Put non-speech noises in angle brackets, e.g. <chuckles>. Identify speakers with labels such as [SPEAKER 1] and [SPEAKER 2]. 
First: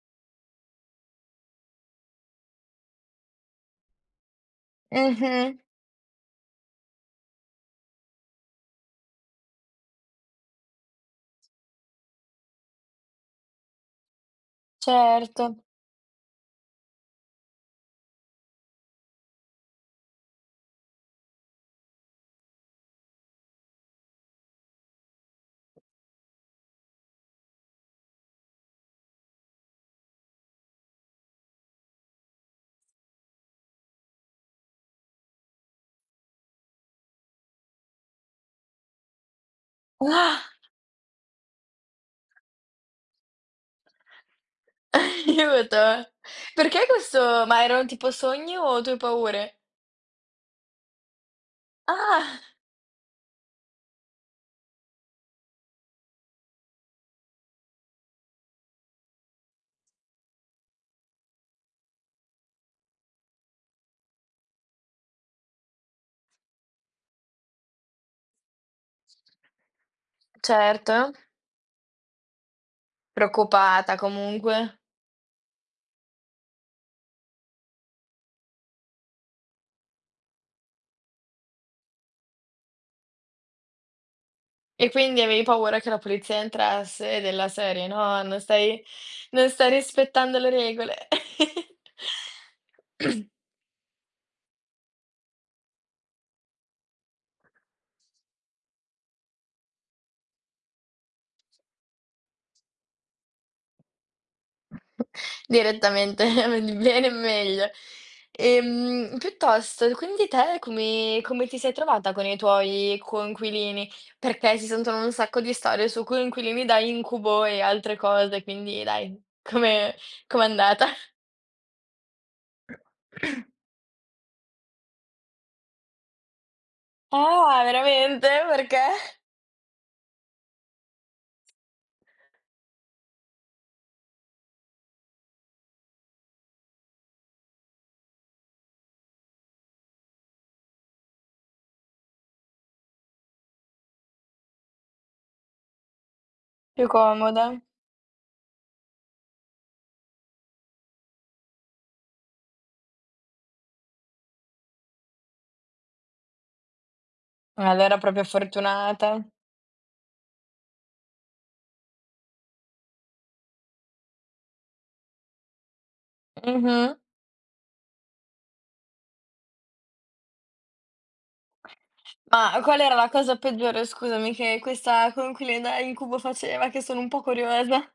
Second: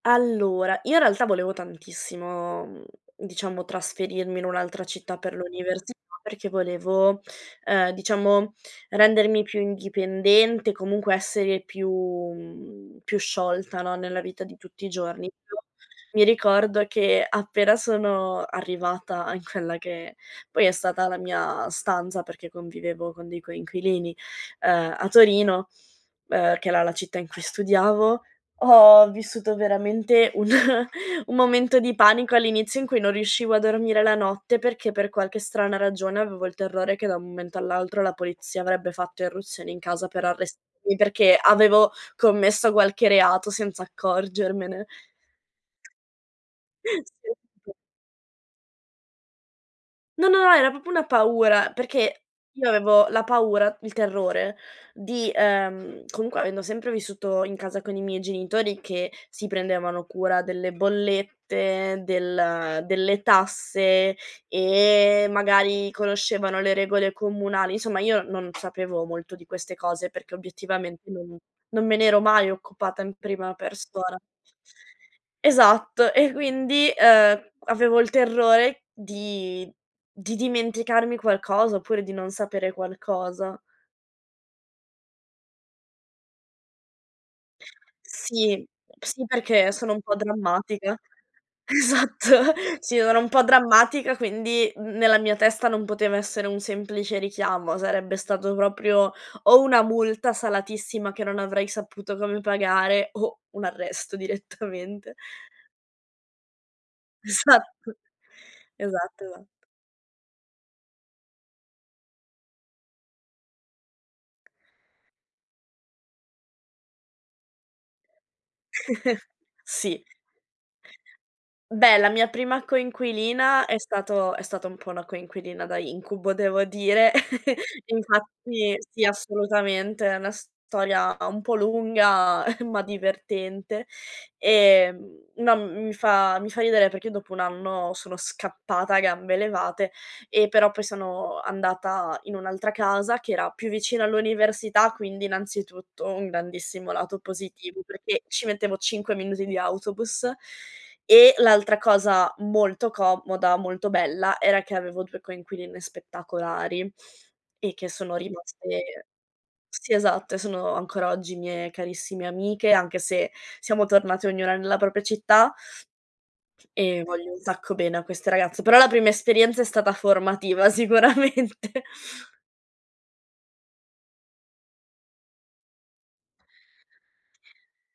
[SPEAKER 1] Allora, io in realtà volevo tantissimo, mhmm, diciamo trasferirmi in un'altra città per
[SPEAKER 2] Mh-mh.
[SPEAKER 1] l'università perché volevo, uhm, diciamo rendermi più indipendente, comunque essere più, mhmm, più sciolta, no, nella vita di tutti i giorni, più
[SPEAKER 2] Certo.
[SPEAKER 1] mi ricordo che appena sono arrivata in quella che poi è stata la mia stanza, perché convivevo con dei coinquilini, uhm, a Torino, uhm, che era la città in cui studiavo, ho vissuto veramente un un momento di panico all'inizio in cui non riuscivo a dormire la notte perché per qualche strana ragione avevo il terrore che da un momento all'altro la polizia avrebbe fatto irruzione in casa per
[SPEAKER 2] Ua.
[SPEAKER 1] arrestarmi perché avevo commesso qualche reato senza accorgermene.
[SPEAKER 2] Aiuto.
[SPEAKER 1] <laughs>
[SPEAKER 2] Perché
[SPEAKER 1] Sì,
[SPEAKER 2] questo ma
[SPEAKER 1] sì.
[SPEAKER 2] era un tipo sogno o tue paure?
[SPEAKER 1] No, no, no, era proprio una paura perché
[SPEAKER 2] Ah. <chuckles>
[SPEAKER 1] io avevo la paura, il terrore di uhm, comunque avendo sempre vissuto in casa con i miei genitori che si prendevano cura delle bollette, del delle tasse e magari conoscevano le regole comunali. Insomma, io non sapevo molto di queste cose perché obiettivamente
[SPEAKER 2] Certo.
[SPEAKER 1] non non me n'ero mai occupata in prima
[SPEAKER 2] Preoccupata,
[SPEAKER 1] persona.
[SPEAKER 2] comunque.
[SPEAKER 1] Esatto e quindi, uhm, avevo il terrore di di dimenticarmi qualcosa oppure di non sapere qualcosa.
[SPEAKER 2] E quindi avevi paura che la polizia entrasse della serie, no, non
[SPEAKER 1] Sì,
[SPEAKER 2] stai
[SPEAKER 1] sì
[SPEAKER 2] non stai
[SPEAKER 1] perché sono un po'
[SPEAKER 2] rispettando le regole.
[SPEAKER 1] drammatica. Esatto, sì, sono
[SPEAKER 2] <laughs>
[SPEAKER 1] un po' drammatica quindi n n nella mia testa non poteva essere un semplice richiamo, stato proprio o una multa salatissima che non avrei saputo come pagare o un arresto
[SPEAKER 2] <chuckles>
[SPEAKER 1] direttamente.
[SPEAKER 2] Direttamente, eh di bene, in meglio.
[SPEAKER 1] Esatto.
[SPEAKER 2] Ehm
[SPEAKER 1] Esatto, esatto. Sì.
[SPEAKER 2] piuttosto, quindi te come come ti sei trovata con i tuoi coinquilini? Perché si sentono un sacco di storie su coinquilini da incubo e altre cose, quindi dai,
[SPEAKER 1] <laughs>
[SPEAKER 2] come
[SPEAKER 1] Sì.
[SPEAKER 2] com'è andata?
[SPEAKER 1] Beh la mia prima
[SPEAKER 2] <clears throat>
[SPEAKER 1] coinquilina è stato è stata un po' po' una coinquilina da incubo devo dire.
[SPEAKER 2] Ah
[SPEAKER 1] <laughs>
[SPEAKER 2] veramente,
[SPEAKER 1] Infatti
[SPEAKER 2] perché?
[SPEAKER 1] sì, assolutamente, è una storia un po' lunga <chuckles> ma divertente. Ehm, no, mhmm, mi fa mi fa ridere perché dopo un anno sono scappata a gambe levate e però poi sono andata in un'altra casa che era più vicina all'università, quindi innanzitutto un
[SPEAKER 2] Più
[SPEAKER 1] grandissimo lato
[SPEAKER 2] comoda.
[SPEAKER 1] positivo perché ci mettevo 5 minuti di autobus e l'altra cosa molto comoda, molto bella era che avevo 2 coinquiline spettacolari e che
[SPEAKER 2] Allora
[SPEAKER 1] sono
[SPEAKER 2] proprio
[SPEAKER 1] rimaste
[SPEAKER 2] fortunata.
[SPEAKER 1] sì, esatto, sono ancora oggi mie carissime amiche, anche se siamo tornate ognuna nella propria città.
[SPEAKER 2] Mh-mh.
[SPEAKER 1] E voglio un sacco bene a queste ragazze. Però la prima esperienza è stata formativa sicuramente.
[SPEAKER 2] Ma qual era la cosa peggiore scusami che questa con cui le da incubo faceva che sono un po' curiosa?